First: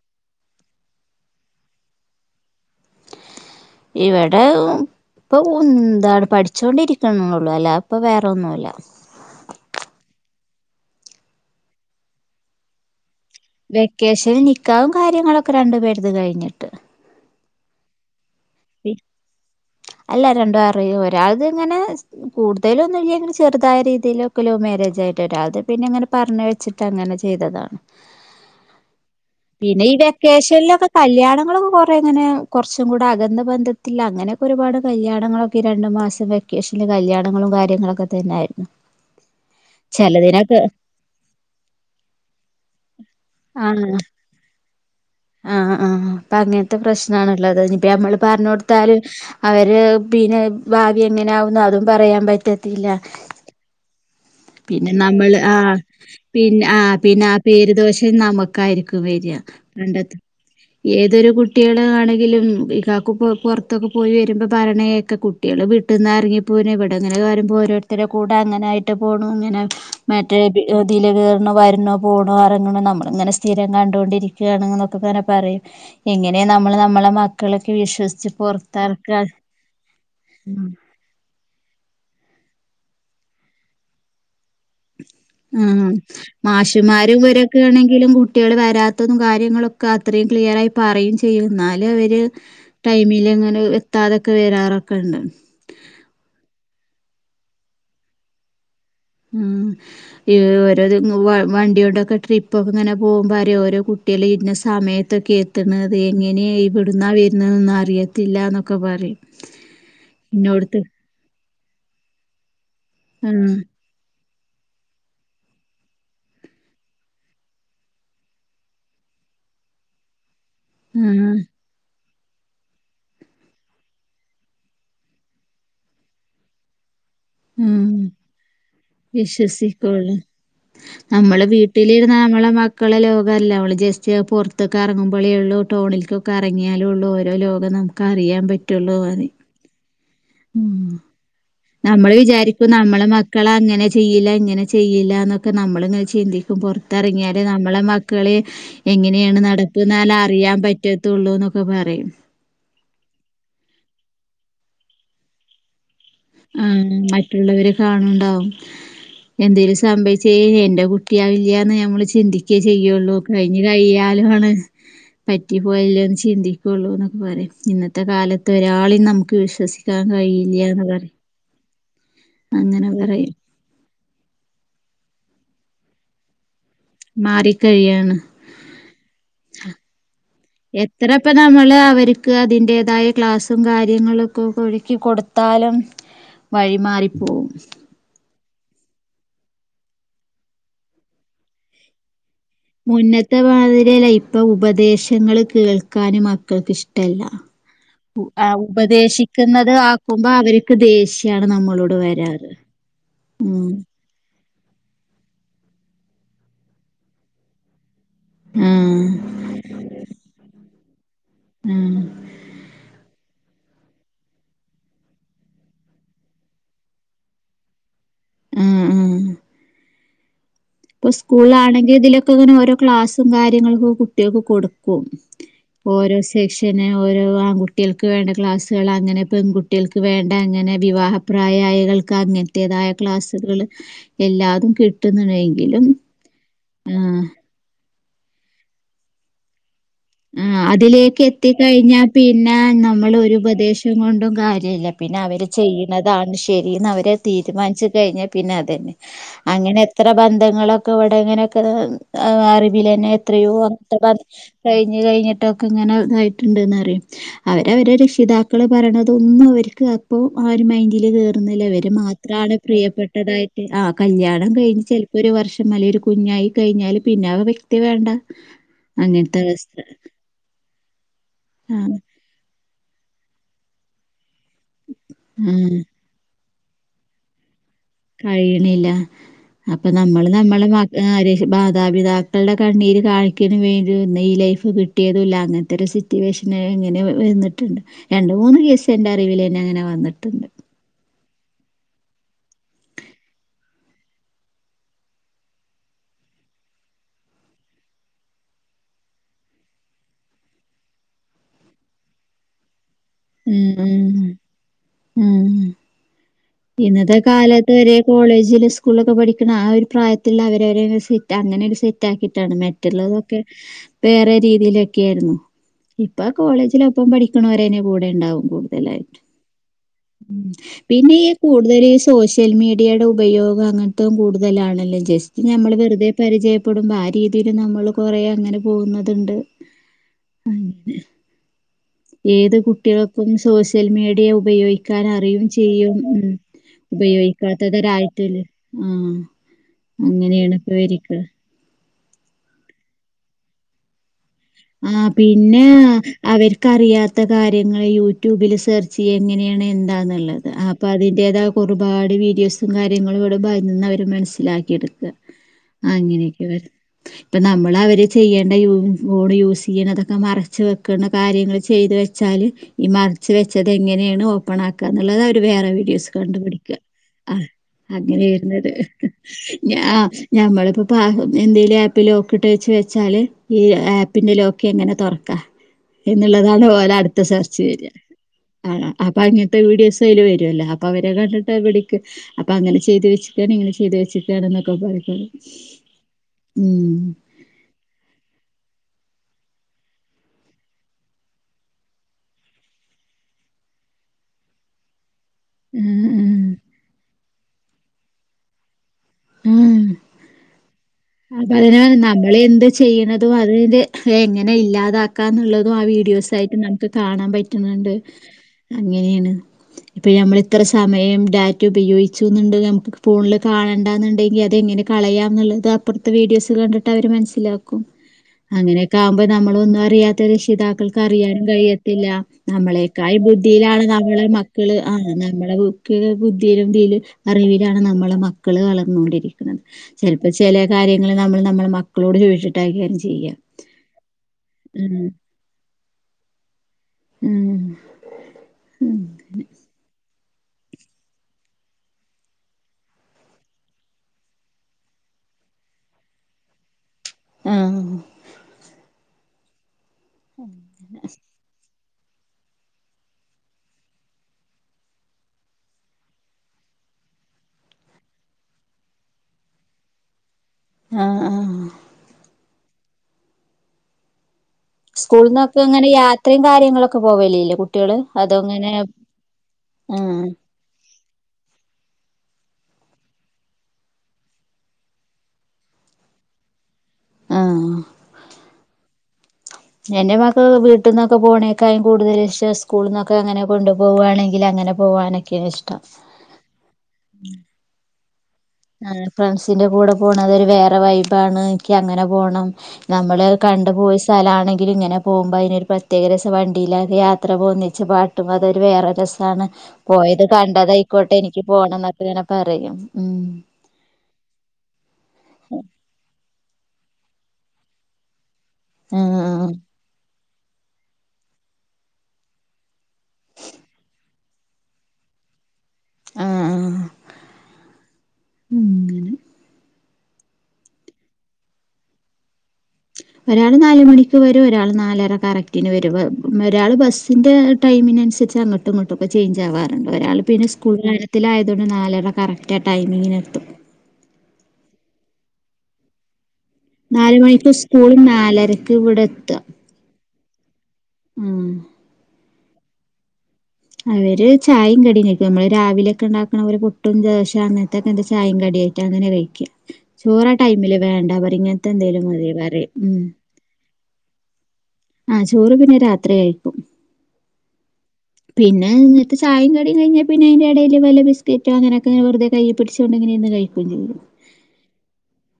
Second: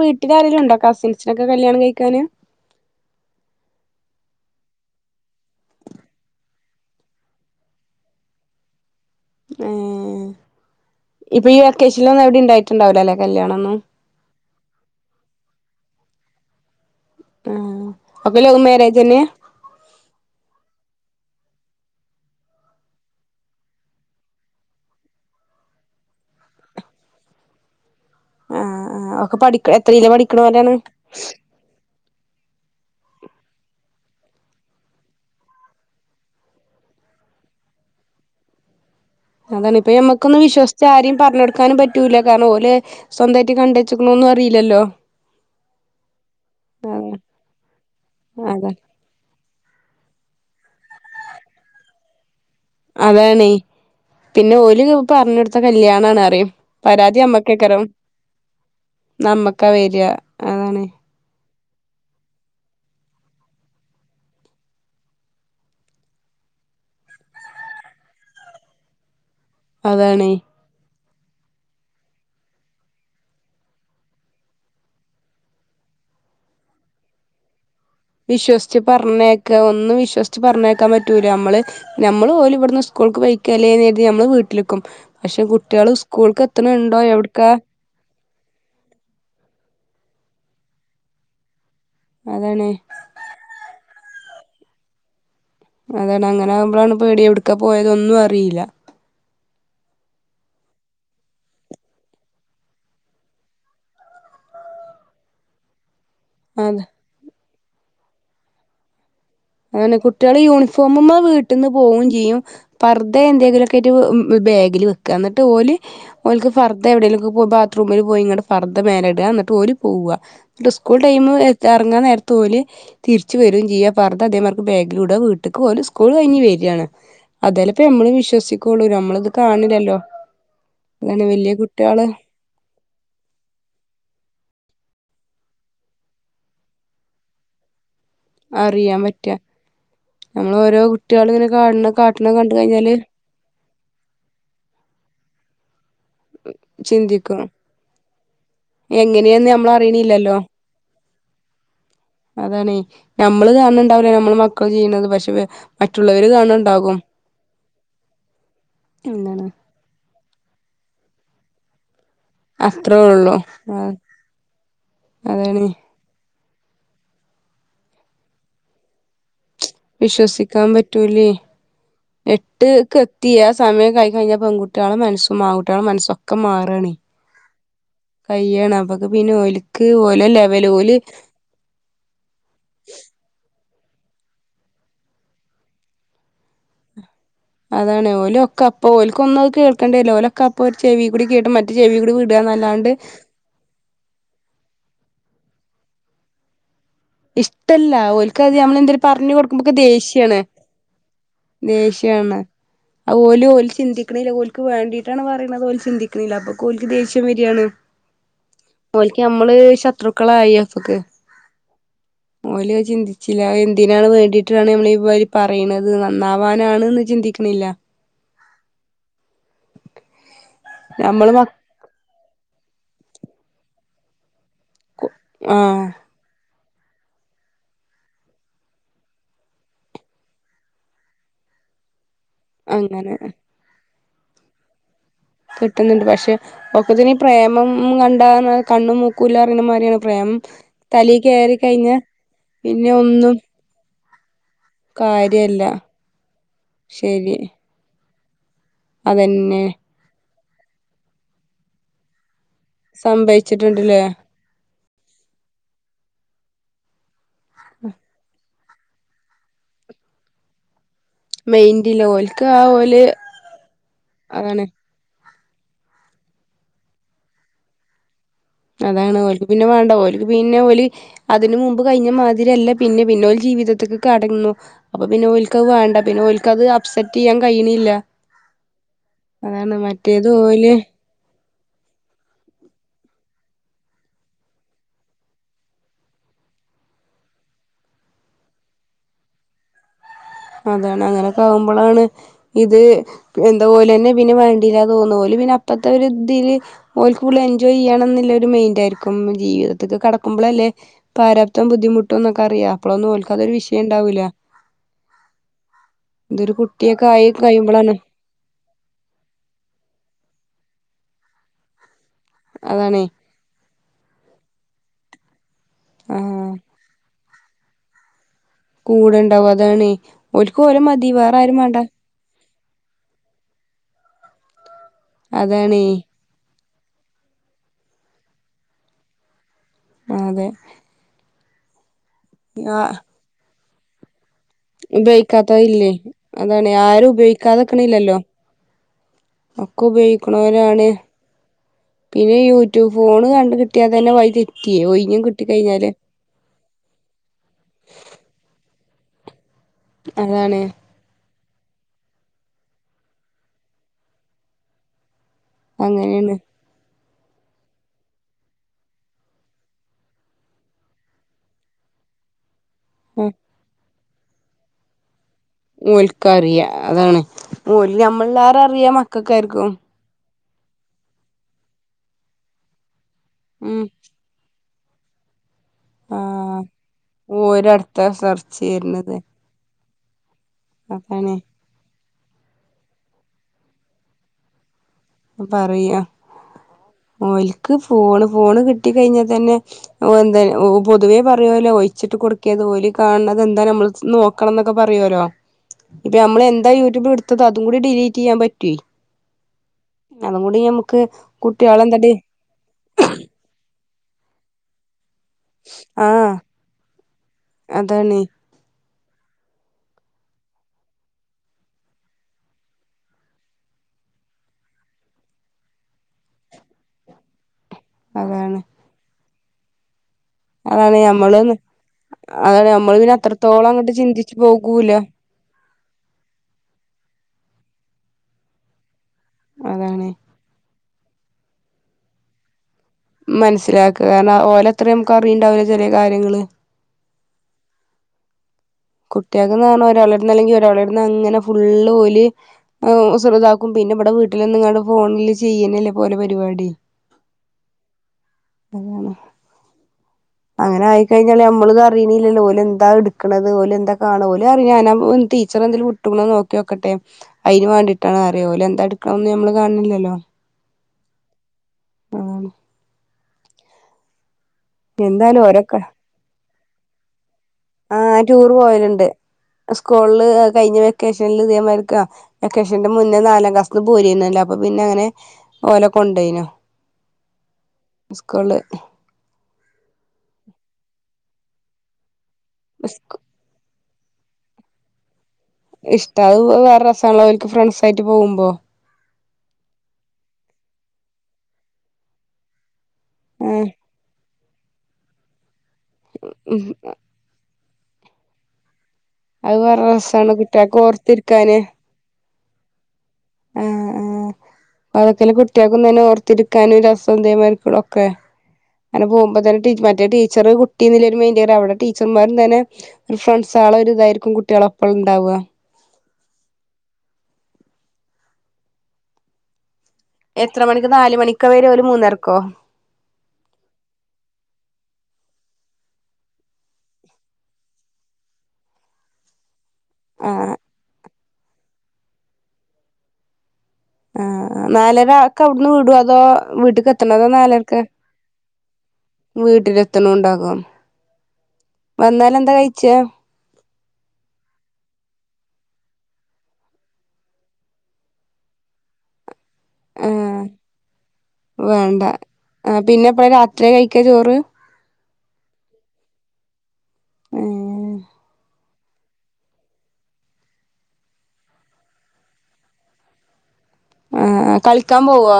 വീട്ടിലാരെലും ണ്ടോ കസിൻസിനൊക്കെ കല്യാണം കയിക്കാന്? ഇവിടെ ഉം ഇപ്പൊ ഒന്താണ് പഠിച്ചൊണ്ടിരിക്കണ്ള്ളു അല്ല ഇപ്പൊ വേറെന്നുല്ല ഏ ഇപ്പൊ ഈ വൊക്കേഷനിലൊന്നും എവിടിം ഇണ്ടായിട്ടുണ്ടാവൂലലേ? വെക്കേഷന് നിക്കാഹും കാര്യങ്ങളൊക്കെ രണ്ടു പേര്ത് കഴിഞ്ഞിട്ട് ആ ഒക്കെ ലവ് [unintelligible] മാരേജന്നെ ഒരാൾത് അങ്ങനെ കൂടുതലൊന്നും ഇല്ല്യ. ചെറുതായ രീതിയിലൊക്കെ ലവ് മാരേജ് ആയിട്ട് വരും അത് പിന്നെങ്ങനെ പറഞ്ഞ കേ ച്ചിട്ട് അങ്ങനെ ചെയ്തതാണ്. ആ ആ ഒക്കെ പഠിക്ക പിന്നെ ഈ എത്രയിലാ പഠിക്കണോരാണ് വെക്കേഷനിലൊക്കെ കല്യാണങ്ങള കൊറ ഇങ്ങനെ കുറച്ചും കൂടെ അക ബന്ധത്തില്ല അങ്ങനെയൊക്കെ ഒരുപാട് കല്യാങ്ങളൊക്കെ രണ്ടു മാസം വെക്കേഷില് കല്യാണങ്ങളും കാര്യങ്ങളുംക്കെ തന്നെയായിരുന്നു ഉം അതാണ് ഇപ്പൊ മ്മക്കൊന്നന്ന് വിശ്വസിച്ച് ആരെയും പറഞ്ഞ കൊടുക്കനും പറ്റൂല്ല കാരണംഓല സ്വന്തമായിട്ട് കണ്ടെ ഒന്നും അറിയില്ലല്ലോ ആ ആ അപ്പൊ അങ്ങനത്തെ ആ പ്രശ്നണുള്ളത്നി ഇപ്പ നമ്മള് പറഞ്ഞഞ് അതാ കൊടുത്താലും അവര് പിന്നെ ഭാവി എങ്ങനെയ ആകുന്നു അതും പറയാൻ പറ്റത്തി അതണെ പിന്നെ നമ്മള് ആ പറയും പിന്നെ ആ പരാതി പിന്നെ ആ നമ്മക്കേക്കാരം പേരുദോശം നമുക്കായിരിക്കും നമ്മക്കാ രിണ്ട വരിക അതാണ് ഏതൊരു കുട്ടികള ആണെങ്കിലും ഇൾക്ക് പുറത്തൊക്കെ പോയി വരുമ്പൾരണയൊക്കെ കുട്ടികൾ വീട്ടിൽ നിന്ന് ഇറങ്ങിപ്പോയിന ഇവിടെങ്ങനെ വരുമ്പോൾരോട്ട ത്തിടെ കൂടെ അങ്ങനൊയിട്ട് പോണു ഇങ്ങനെ അതാണേ മറ്റേ പുതിൽ കയറണ വരണോ പോകണോ അറങ്ങണോ നമ്മളിങ്ങനെ സ്ഥിരം കണ്ടൊണ്ടിരിക്കുകയാണ് എന്നൊക്കെങ്ങനെ പറയും എങ്ങനെ നമ്മള് നമ്മളെ മക്കൾ വിശ്വസിച്ച് പറഞ്ഞേക്ക ഒന്നും വിശ്വസിച്ച് പറഞ്ഞേക്കാൻ പറ്റൂല നമ്മള് നമ്മള് ഓല ഇവിടു സ്കൂൾക്ക് വൈക്ക അല്ലേ കെർത്തി ഞമ്മൾ വീട്ടിലെക്കും ആ മാഷിമാരും എവിടക്കാ വരൊക്കെ ആണെങ്കിലും കുട്ടികൾ വരാത്തതും കാര്യങ്ങളൊക്കെ അത്രയും ക്ലിയറായി പറയും ചെയ്യുന്നാൽ അവര് അതാണ് ടൈമിൽ അങ്ങനെ എത്താതൊക്കെ വരാറൊക്കെ ഉണ്ട് അതാണ് അങ്ങനെ ആകുമ്പോഴാണ് പേടി എവിടക്കാ പോയത ഒന്നും അറിയില്ല ഉ ഓരോ വണ്ടിയോണ്ടൊക്കെ ട്രിപ്പൊക്കെ ഇങ്ങനെ പോകുമ്പോ ആരേ ഓരോട്ട കുട്ടികള് ഇന്നെ സമയത്തൊക്കെ എത്തുന്നത് അത എങ്ങനെയാണ് അതെ ഇവിടുന്നാ വരുന്നതൊന്നും അറിയത്തില്ല എന്നൊക്കെ പറയും അങ്ങനെ കുട്ടികള് ഇന്നോടത്ത് യൂണിഫോമ്മ്മേ വീട്ടിൽന്ന് പോകും ചെയ്യും പർധെ ആഹ് എന്തെങ്കിലുമൊക്കെ ആയിട്ട് ബാഗിൽ വെക്കുക എന്നിട്ട് ഓലല്ഓക്ക് ഫർദ എവിടെെങ്കിലുംക്കെ പോ ബാത്റൂമിൽ പോയി ഇങ്ങട്ട് ഫർദ്ദ മേല ഇടുക എന്നിട്ട് ഓല പോ എന്ന സ്കൂൾ ടൈ ആഹ് ഇറങ്ങാൻ നേര ഓലെ തിരിച്ച വര ചെയ്യ പറ അതേമാർക്ക് ബാഗിലൂടെ വീട്ടക്ക് പോലും സ്കൂൾ കഴിഞ് വരികയാണ് അതേല ഇപ്പ ആഹ് നമ്മും വിശ്വസിക്കുള്ളു നമ്മള ഇത് കാണില്ലല്ലോ വിശ്വസിക്കുള്ളൂ അതാണ് നമ്മള് വലിയ കുട്ടികള് വീട്ടിലിരുുന്ന നമ്മളെ മക്കളെ ലോകമ അല്ല നമ്മള് ജസ്റ്റ് പുൊറത്തൊക്കെ ഇറങ്ങുമ്പോ മപളെ ഉള്ള ടൗണിലക്കൊക്കെ ഇറങ്ങിയാലും ഉള്ളൂ ഓരോ ലോകം നമുക്ക് അറിയാൻ പറ്റുള്ളു അറിയാൻ മതി പറ്റുക നമ്മൾ ഓരോ കുട്ടികൾ ഇങ്ങനെ കാണ് നമ്മള് കാട്ടണ കണ്ട് വിചാരിക്കും കഴിഞ്ഞാല് നമ്മളെ മക്കള അങ്ങനെ ചെയ്യില്ല ഇങ്ങനെ ചെയ്യില്ല എന്നൊക്കെ ക്ക നമ്മള് ച്ചി ചിന്തിക്കും ചിന്തിക്കും പുറത്തിറങ്ങിയാല് നമ്മളെ മക്കള് എങ്ങനെയാണ് എങ്ങനെയാന്ന് നമ്മൾ നടപ്പ എന്നാല അറിയണില്ലല്ലോ അറിയാൻ പറ്റത്ത ള്ളൂ എന്നൊക്കെ പറയും അതാണ നമ്മള് കാണുണ്ടാവില്ലേ നമ്മള് മക്കൾ ചെയ്യണുന്നത് പക്ഷെ മറ്റുള്ളവര് ആ കാണുന്നുണ്ടാകും മറ്റുള്ളവര് കാണണ്ടാവും എന്താണ് എന്തെിലും സംഭവിച്ച കുട്ടിയാവില്ലന്ന് നമ്മ [unintelligible] ചിന്തിക്കേ അത്രേ ചെയ്യുള്ളൂ ഉള്ളു കഴിഞ്ഞഞ് ആഹ് കഴിയാലും ആണ് അതാണ് പറ്റിപ്പോയല്ലന്ന് ചിന്തി ള്ളൂ എന്നൊക്കെ പറം ഇന്നത്തെ കാലത്ത് ഒരാള നമുക്ക് വിശ്വസിക്കാൻ കഴിയില്ലന്ന് പറയും എട്ട് അങ്ങനെ പറയും കെത്തിയാ സമയം കഴ കഴിഞ്ഞാ പെൺകുട്ടികളും മനസ്സ ആകുട്ടികളും മനസ്സൊക്കെ മാറി മാറിക്കഴിയാണ് കയാണ് അൊ പിന്നെ ഓലക്ക് ഓല ലെവല ഓല് എത്രപ്പ നമ്മള് അവർക്ക് അതിന്റേതായ ക്ലാസും കാര്യം കാര്യങ്ങളൊക്കെ ഒരുക്കി കൊടുക്ക് കൊടുത്തലും വഴിമാറി അതാണ് ഓലൊക്ക അപ്പൊ ഓലക്ക് ഒന്നുംത് കേൾക്കണ്ടേല്ല ഓലൊക്കെപ്പൊ ഒരു ചെവി കൂടി കേട്ട് മറ്റ ചെവി കൂടി വിടുകാന്നല്ലാണ്ട് മുന്നതമാതൃയല്ല ഇപ്പ ഉപദേശങ്ങൾ കേൾക്കാനും മക്കൾക്ക് ഇഷ്ട ഇഷ്ടല്ല ഓൽക്കത് നമ്മള് എന്തേലും പറഞ്ഞു കൊടുക്കുമ്പോക്കെ ഉപദേശിക്കുന്നത് ആക്കുമ്പോ ദേഷ്യാണ് അവർക്ക് ദേഷ്യാണ് നമ്മളോട് വരാറ് ഓൽ ഓൽ ഉം ചിന്തിക്കണില്ലല ക്ക് വേണ്ടിയിട്ടാണ് പറയുന്നത് ചിന്തിക്കുന്നില്ല അപ്പൊ കോലിക്ക് ദേഷ്യം വരികയാണ് ആഹ് ഓൽക്ക് നമ്മള് ശത്രുക്കളായി അപ്പൊക്ക്. ആഹ് ഓലോ ചിന്തിച്ചില്ല എന്ത് ഇതിനാണ് വേണ്ടിട്ടാണ് നമ്മൾ ഈ വി പറയണുന്നത് നന്നാവാനാണ്ന്ന് ചിന്തിക്കുന്നില്ല. ഉം ഉം. ഇപ്പൊ നമ്മള് മക്ക സ്കൂളാണെങ്കിൽ ഇതിലൊക്കെ ഇങ്ങനെഓരോ ക്ലാസും കാര്യങ്ങൾക്കും കുട്ടികൾ കൊടുക്കും ആഹ് ഓരോ പിന്നെ ഓരോ ആൺകുട്ടികൾക്ക് വേണ്ട ക്ലാസ്സുകൾ അങ്ങനെ പെൺകുട്ടികൾക്ക് വേണ്ട അങ്ങനെ വിവാഹപ്രായ അങ്ങനത്തേതായ അങ്ങനെ ക്ലാസ്സുകൾ എല്ലാതും കിട്ടുന്നു കിട്ടുന്നുണ്ട് പക്ഷെ ഒക്കത്തിന് ഈ പ്രേമം കണ്ടാ കണ്ണും മൂക്കൂല്ല അറിയുന്ന മാതിരിയാണ് പ്രേമം ആ തലേ അതിലേക്ക് കയറി കഴിഞ്ഞ എത്തിക്കഴിഞ്ഞാ പിന്നെ നമ്മളൊരു ഉപദേശം കൊണ്ടും കാര്യമില്ല പിന്നെ അവർ കാര്യല്ല ചെയ്യുന്നതാണ് ശരിന്ന് അവരെ ശരി തീരുമാനിച്ചു കഴിഞ്ഞാൽ പിന്നെ അതന്നെ അതന്നെ അങ്ങനെ എത്ര ബന്ധങ്ങളൊക്കെ ഇവിടെങ്ങനെയൊക്കെ അറിവിൽന്നെ എത്രയോ സംഭവിച്ചിട്ടുണ്ടല്ലേ അങ്ങനത്തെ കഴിഞ്ഞ് കഴിഞ്ഞിട്ടൊക്കെ ഇങ്ങനെ ഇതായിട്ടുണ്ട്ന്ന് അറിയോ അവര അവരെ രക്ഷിത മക്കള് പറയണത ഒന്നും അവർക്ക് അപ്പോ ആ ഒരു മൈൻഡ ൽ കേറുന്നില്ല അവര് മെയിന്റില്ല ഓൽക്ക് മാത്രമാണ് ആ ഓല് പ്രിയപ്പെട്ടതായിട്ട് ആ കല്യാണം അതാണ് കഴിഞ്ഞ് ച ഒരു വർഷം അല്ലെങ്കി ഒരു കുഞ്ഞായി കഴിഞ്ഞാല് പിന്നെ ആ വ്യക്തി വേണ്ട. അതാണ് അങ്ങനത്തെ ഓലക്ക് പിന്നെ അവസ്ഥ. വേണ്ട ഓക്ക് പിന്നെ ഓല് അതിന് മുമ്പ് ആഹ് കഴിഞ്ഞ മാതിരില്ല പിന്നെ പിന്നോൽ ജീവിതത്തേക്ക് കടന്നുന അപ്പൊ പിന്നോലക്ക്ത് ആഹ് വേണ്ട പിന്നോലക്ക് അത് അപ്സെറ്റ് ചെയ്യാൻ കഴി കഴിയണില്ല അപ്പൊ നമ്മള് മറ്റേത് നമ്മള ഓല് ആ മാതാപിതാക്കളുടെ കണ്ണീര് കാണിക്കൻ വേണ്ടി ഒന്ന് ഈ ലൈഫ് കിട്ടിയതല്ല അങ്ങനത്തെ ഒരു സിറ്റുവേഷൻ എങ്ങനെ വന്നിട്ടുണ്ട് രണ്ട് മൂന്ന് കേസ എന്റെ അറിവിൽ തന്നെ അങ്ങനെ വന്നിട്ടുണ്ട്. അതാണ് അങ്ങനെയൊക്കെ ആകുമ്പോളാണ് ഇത് എന്താ ഓലെന്നെ പിന്നെ വേണ്ടല്ലാ തോന്നും അപ്പത്തെ ഇതില് ഓക്ക് എൻജോയ് ചെയ്യാണെന്നുള്ള ഒരു മൈൻഡ് ആയിരിക്കും ജീവിതത്തിക്ക് കട നമ്മളല്ലേ പാരാപ്തം ബുദ്ധിമുട്ടും എന്നൊക്കെ അറിയാം അപ്പോളൊന്നും നോൽക്കാത്തൊ ഒരു ഉം വിഷയം ഉണ്ടാവൂല. ഉം ഉം ഇന്നത്തെ ആയി കാലത്ത് കഴിയുമ്പോളാണ് ഒരേ കോളേജില് സ്കൂളിലൊക്കെ പഠിക്കണ ആ ഒരു പ്രായത്തില് അവരെ സെറ്റ് അങ്ങനെരു സെറ്റ് ആക്കിയിട്ടാണ് അതാണേ മറ്റുള്ളതൊക്കെ വേറെ രീതിയിലൊക്കെ ആയിരുന്നു. ഇപ്പ ആഹ് കോളേജില് ഒപ്പം പഠിക്കണവര് തന്നെ കൂടെ ഉണ്ടാവും. കൂടുതലായി കൂടെണ്ടാവും അതാണ് ഉം ഓൽക്ക് ഒരേ മതി പിന്നെ ഈ വേറെ ആരും വേണ്ട കൂടുതൽ ഈ സോഷ്യൽ മീഡിയയുടെ ഉപയോഗം അങ്ങനത്തും കൂടുതലാണല്ലോ. ജസ്റ്റ് നമ്മള് അതാണേ വെറുതെ പരിചയപ്പെടുമ്പോ ആ രീതിൽ നമ്മള് കൊറെ അങ്ങനെ പോകുന്നതുണ്ട്. അതെ ഏത് ആഹ് കുട്ടികൾക്കും സോഷ്യൽ മീഡിയ ഉപയോഗിക്കാൻ അറിയും ഉപയോഗിക്കാത്തതില്ലേ ചെയ്യും ഉം അതാണ് ആരും ഉപയോഗിക്കാതെക്കണില്ലല്ലോ ഉപയോഗിക്കാത്തവരായിട്ട് ആ. ഒക്കെ അങ്ങനെയാണ് ഉപയോഗിക്കണോരാണ് കാര്യങ്ങൾ പിന്നെ യൂട്യൂബ് ഫോണ് കണ്ട് കിട്ടിയാതന്നെ വ ആ പിന്നെ അവർക്കറിയാത്ത കാര്യങ്ങൾ യൂട്യൂബിൽ സെർച്ച് ച്ചി എങ്ങനെയാണ് എന്താെന്നുള്ളത് അതാണ് അപ്പം അതിൻ്റേതാ ഒരുപാട് വീഡിയോസും കാര്യങ്ങളും ഇവിടെ നിന്ന് അവർ മനസ്സിലാക്കിയെടുക്കുക. അങ്ങനെയാണ് അങ്ങനെയൊക്കെ ഇപ്പൊ നമ്മൾ അവര് ചെയ്യേണ്ട ഫോൺ യൂസ് ചെയ്യണ അതൊക്കെ മറച്ച് വെക്കണ കാര്യങ്ങൾ ചെയ്തു വെച്ചാല് ഈ മറച്ച് ആഹ് വെച്ചത് ഇങ്ങനെയാണ് ഓപ്പൺ ആക്കുക എന്നുള്ളത് വേറെ വീഡിയോസ് കണ്ട് ഓൽക്കറിയാ പടിക്കുക അതാണ് ആ ഓല് അങ്ങനെ നമ്മളേറെ വരുന്നത് അറിയാ മക്കൾക്കായിരിക്കും ഞ ഞമ്മളിപ്പോ പ എന്തേലും ആപ്പ് ലോക്കിട്ട് വെച്ച് വെച്ചാല് ഈ ഉം ആപ്പ് അതിലൊക്കെ എങ്ങനെ തുറക്കാ ആഹ് എന്നുള്ളതാണ് ഓലെ അടുത്ത സെർച്ച് വരുക ഓരടുത്താ സെർച്ച് ആ ചെയ്യണത് അപ്പൊ അങ്ങനത്തെ വീഡിയോസ് അതിൽ വര അപ്പൊ അവരെ അതാണ് കണ്ടിട്ട് പിടിക്ക അപ്പൊ അങ്ങനെ ചെയ്ത് വെച്ചക്കാണ് ഇങ്ങനെ ചെയ്ത് വെച്ചക്കുകയാണ എന്നൊക്കെ പറയ പറയാ ഓൽക്ക് ഫോണ് ഫോണ് കിട്ടി കഴിഞ്ഞ തന്നെ പൊതുവേ പറയുവല്ലോ ഒളിച്ചിട്ട് കൊടുക്കരുത് ഓല് കാണുന്നത് എന്താ നമ്മള് ചെന്ന് നോ നോക്കണം എന്നൊക്കെ പറയല്ലോ ആ ഇപ്പൊ നമ്മള് എന്താ യൂട്യൂബിൽ എടുത്തത് അതും കൂടി ഡിലീറ്റ് ചെയ്യാൻ പറ്റുവെ. ആ അപ്പൊ അതിന് കുട്ടികളെന്താടി നമ്മൾ എന്ത് ചെയ്യണതും അതിന്റെ എങ്ങനെ ഇല്ലാതാക്കാ എന്നുള്ളതും ആ ആഹ് വീഡിയോസയിട്ട് നമുക്ക് കാണാൻ പറ്റുന്നുണ്ട് അതാണ് അങ്ങനെയാണ് ഇപ്പൊ ഞമ്മൾ ഇത്ര സമയം ഡാറ്റ ഉപയോഗിച്ചുന്നണ്ട് നമുക്ക് ഫോണില് കാണാ ഉണ്ടാുണ്ടങ്കിൽ അത്െങ്ങനെ കളയാം എന്നുള്ളത് അപ്പുറത്ത് വീഡിയോസ് കണ്ടിട്ട് അവർ മനസ്സിലാക്കും അതാണ് അങ്ങനെയൊക്കെ ആകുമ്പോ നമ്മളൊന്നും അറിയാ ഇപ്പോത്തെ അതാണ് രക്ഷിതാക്കൾക്ക് ഞമ്മള് അറിയാനും കഴിയത്തില്ല അതാണ് നമ്മള് പിന്നെ നമ്മളേക്കായും അത്രത്തോളം ബുദ്ധിയിലാണ് അങ്ങട്ട് നമ്മളെ ചിന്തിച്ചു മക്കള് പോകൂല ആ നമ്മള ബുദ്ധിതി അറിവിലാണ് നമ്മളുടെ മക്കള് വളർന്നൊണ്ടിരിക്കുന്നത് അതാണ് ചിലപ്പോ ചില കാര്യങ്ങൾ നമ്മൾ നമ്മളെ മക്കളോട് ചോദിച്ചിട്ട് മനസ്സിലാക്കുക കാരണം ഓലത്ര ഉം നമുക്ക് അറിണ്ടാവില്ല ചില കാര്യങ്ങള് ഉം കുട്ടിയാക്ന്ന്പറഞ്ഞ ഒരാളട്ന്ന് അല്ലെങ്കിൽ ഒരാളടുന്ന് അങ്ങനെ ഫുള്ള് ഓല് [unintelligible] താക്കും പിന്നെ ഇവിടെ വീട്ടിൽനിന്നുങ്ങണ്ട് ഫോണില് ചെയ്യുന്നല്ലേ ഓല്ടെ പരിപാടി ആ അങ്ങനെ ആയിക്കഴിഞ്ഞാല് നമ്മള്ത് അറിയണില്ലല്ലോ ഓല് എന്താ എടുക്കണത് ഓലെന്താ കാണാ ഓലപറയും ഞൻ ടീച്ചറെ എന്തേലും വിട്ടണോന്ന് നോക്കി നോക്കട്ടെ അയിൻവണ്ടിട്ടാണ് ഓല് എന്താ എടുക്കണംന്ന് നമ്മള് കാണില്ലല്ലോ ആ ആ ആഹ സ്കൂള്ന്നക്കെ ഇങ്ങനെ യാത്രയും കാര്യങ്ങളൊക്കെ പോവലില്ലേ കുട്ടികള് ആഹ അതോ ടൂർ ഇങ്ങനെ പോയലുണ്ട് സ്കൂളില് ആഹ് കഴിഞ്ഞ വെക്കേഷനിൽ ഇതേമാരിക് വെക്കേഷന്റെ മുന്നേ നാലാം ക്ലാസ്സിന്ന് പോരിന്നലോ അപ്പൊ പിന്നെ അങ്ങനെ ഓലെ കൊണ്ടേയിനു ആഹ് സ്കൂള് എന്റെ മക്കളൊക്കെ വീട്ടിന്നൊക്കെ പോണേക്കായും കൂടുതൽ ഇഷ്ട്ടം സ്കൂളിൽന്നൊക്കെ അങ്ങനെ കൊണ്ടു പോകുകവാണെങ്കിൽ അങ്ങനെ പോകാനൊക്കെ ഇഷ്ടം അത് വേറെ രസനലോ അവലക്ക് ഫ്രണ്ട്സ ആയിട്ട് പോകുമ്പോ ആ ഫ്രണ്ട്സിന്റെ കൂടെ പോണം അതൊരു വേറെ വൈബാണ് എനിക്ക് അങ്ങനെ പോണം നമ്മള് ആഹ് കണ്ടു പോയ സ്ഥലമാണെങ്കിലും ഇങ്ങനെ പോകുമ്പോ അതിനൊരു പ്രത്യേക രസ ഉം വണ്ടിയിഒക്കെ യാത്ര പോകുന്ന പാട്ടും അതൊരു വേറെ രസമാണ് അത് വേറെ പോയത് രസാണ് കുട്ടികൾക്ക് കണ്ടതായിക്കോട്ടെ എനിക്ക് ഓർത്തിരിക്കാന് പോകണം എന്നൊക്കെ പറയും ഉം ആഹ് ആ അ അതൊക്കെല്ല കുട്ടികക്കും തന്നെ ഓർത്തിരിക്കാനും ഒരു രസ [unintelligible] ഒക്കെ അങ്ങനെ ആഹ് പോകുമ്പോ ആഹ് തന്നെ മറ്റേ ടി ടീച്ചർ കുട്ടി മൈൻറ്റല്ല അവിടെ ടച്ചർമാരും തന്നെ ഒരു ഫ്രണ്ട്സ് ആള ഒരു ഇതായിരിക്കും കുട്ടികളെപ്പോൾ ഉണ്ടാവാ വ ആഹ ആഹ ഉങ്ങനെ എത്ര മണിക്ക് നാല് മണിക്കവരെ ഓല് മൂന്നരക്കോ ഒരാൾ നാല മണിക്ക് വരും ഒരാൾ നാലര കറക്റ്റന് വരും ഒരാൾ ബസിന്റെ ടൈമിന് അനുസരിച്ച് അങ്ങട്ടുംങ്ങട്ടൊക്കെചേഞ്ച് ആവാർ ഒരാൾ പിന്നെ ആഹ് സ്കൂൾ കാര്യത്തിൽ ആയത് കൊണ്ട് നാലര കറക്റ്റ് ടൈമിങ്ങിന് എത്തും ആ നാലര ഒക്കെ അവിടുന്ന് വിടും അതോ വീട്ട്ക്ക് നാല് എത്തണതോ മണിക്ക് നാലർക്ക് സ്കൂളും നാലരക്ക് ഇവിടെ എത്തുക വീട്ടിൽ എത്തണും ഉണ്ടാകും ഉം. വന്നാല എന്താ കഴിച്ച അവര് ചായയും കടക്കും നമ്മള് രാവിലെയൊക്കെ ഉണ്ടാക്കണ പോലെ പൊട്ടും ദോശം അങ്ങനത്തെൊക്കെ ചായ കടിം [unintelligible] അ ങ്ങനെ കഴിക്കാ ചോറാ ആഹ് ടൈമില് വേണ്ട അവർ ഇങ്ങനത്തെ വേണ്ട എന്തേലും മതി പറിം ഉ ഒക്കെ ചോറ് ആ ചോറ് പിന്നെ രാത്രി കഴിക്കും ആഹ് പിന്നെ എന്നിട്ട് ചായം കടിം കഴിഞ്ഞാ പിന്നെയിന്റെ ഇടയില് വല്ലബിസ്ക്കറ്റോ അങ്ങനെക്കെ വെറ്തെ കയ്യ് പിടിച്ചോണ്ടി ഇങ്ങനെയിരിന്നു കഴിക്കും ആ കളിക്കാൻ പോവോ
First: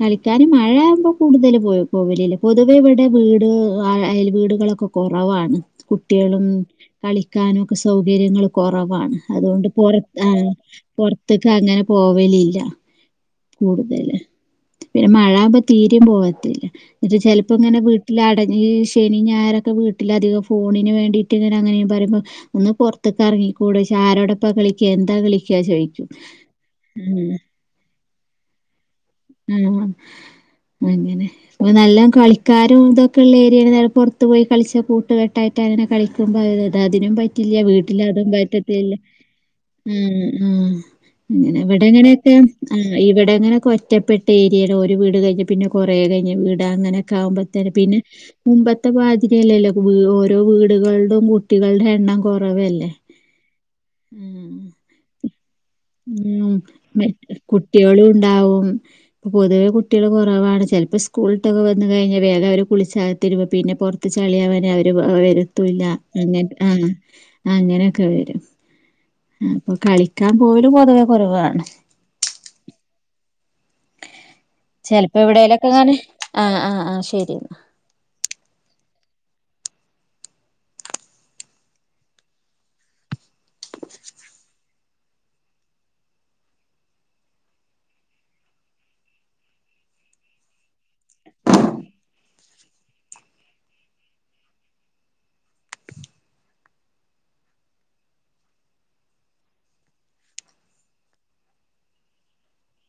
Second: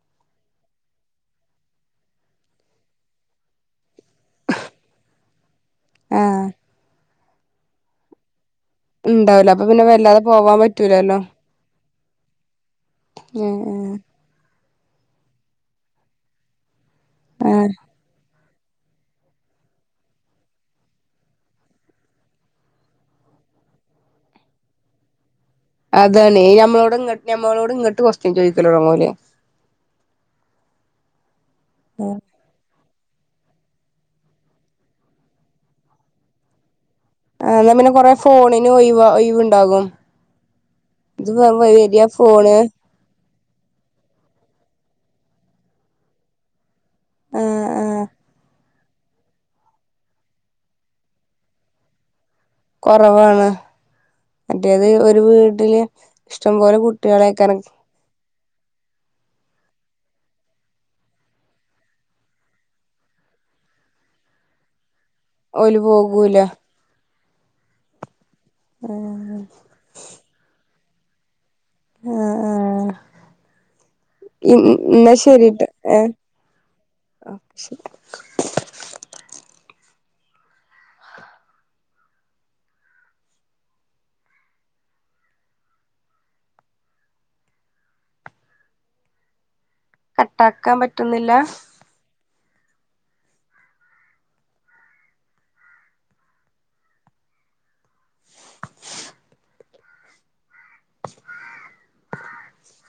കളിക്കൻ മഴയാകുമ്പോ കൂടുതൽ പോയി പോവലില്ല പൊതുവെ ഇവിടെ വീട് അ അയൽവീടുകള് ഒക്ക കെറവാണ് ആഹ് കുട്ടികളും കളിക്കാനൊക്കെ സൗകര്യങ്ങളും കുറവാണ് ഇണ്ടാവൂല അപ്പൊ അതുകൊണ്ട് പിന്നെ പുറ വല്ലാതെ അ പോവാൻ പറ്റൂലല്ലോ പുറത്തക്ക് അങ്ങനെ പോവലില്ല ഉം ഉം കൂടുതല് പിന്നെ മഴ ആകുമ്പ തീരയും പോവാത്തില്ല ഇജ് ചെലപ്പോ ഇങ്ങനെ വീട്ടിലട ഈ ശനി ഞായറൊക്കെ വീട്ടിലധികം ഫോണിന് വേണ്ടിയിട്ട് ഇങ്ങനെ അങ്ങനെയ പറയ്മ്പൊ ഒന്ന് പുറത്തൊക്കെ ഇറങ്ങി കൂടെ ഇജ് ആരോടൊപ്പ കളിക്യാ എന്താ കളി? അതാണ് ഞമ്മളോട് ഇങ്ങട്ട് ഞമ്മളോട് ഇങ്ങോട്ട് കൊസ്ടിയൻ ചോദിക്കണ് [unintelligible] ആഹ് അങ്ങനെ നല്ല കളിക്കാരും ഇതൊ പിള്ളേര് ഇന്നലെ പുറത്ത് പോയി കളിച്ച് കൂട്ടുകെട്ടായിട്ട് അതിനെ കളിക്കുമ്പോൾത് അത് അതിനും ആഹ് പറ്റില്ല എന്നാ പിന്നെ വീട്ടിൽ കൊറേ അതും ഫോണിന് പറ്റത്തില്ല ഒഴിവ് ഒഴിവുണ്ടാകും ആ ആ ഇത് അങ്ങനെ അവിടെ വരിയാ എങ്ങനെയൊക്കെ ഫോണ് ആ ഇവിടെങ്ങനെ ഒറ്റപ്പെട്ട ഏരിയാണ് ഒരു വീട് കഴിഞ്ഞ് പിന്നെ കുറേ കഴിഞ്ഞ് വീടാ അങ്ങനെ കാമ്പത്തേ ആഹ് പിന്നെ ആഹ് മുമ്പ് ബാധ്യയല്ലല്ലോ ഓരോ വീടുകളടും കുട്ടികളുടെ എണ്ണം കൊറവല്ലേ കുറവാണ് ഉം മറ്റേത് ഒരു വീട് ഉം കുട്ടികളും ഉണ്ടാവും പൊതുവെ കുട്ടികൾ കുറവാണ് ചെൽപോ സ്കൂൾ വിട്ട് വന്ന് കഴിഞ്ഞാൽ വേഗം അവര് കുളിച്ച് അകത്ത് കേറും പിന്നെ പുറത്ത് ചളി യവൻ അവരെ അവര് ഓല് വരുത്തൂല്ല പോകൂല അങ്ങനെ ആ അങ്ങനെയൊക്കെ വരും അപ്പൊ കളിക്കാൻ പോവലും പൊതുവെ കൊറവാണ് ആ ആ എന്ന ചെലപ്പോ ശരിട്ടാ എവിടേലൊക്കെങ്ങനെ ഏ ആഹ് ആഹ് ആഹ് അ ശരി. ശെരി കട്ടാക്കാൻ പറ്റുന്നില്ല? [inaudible]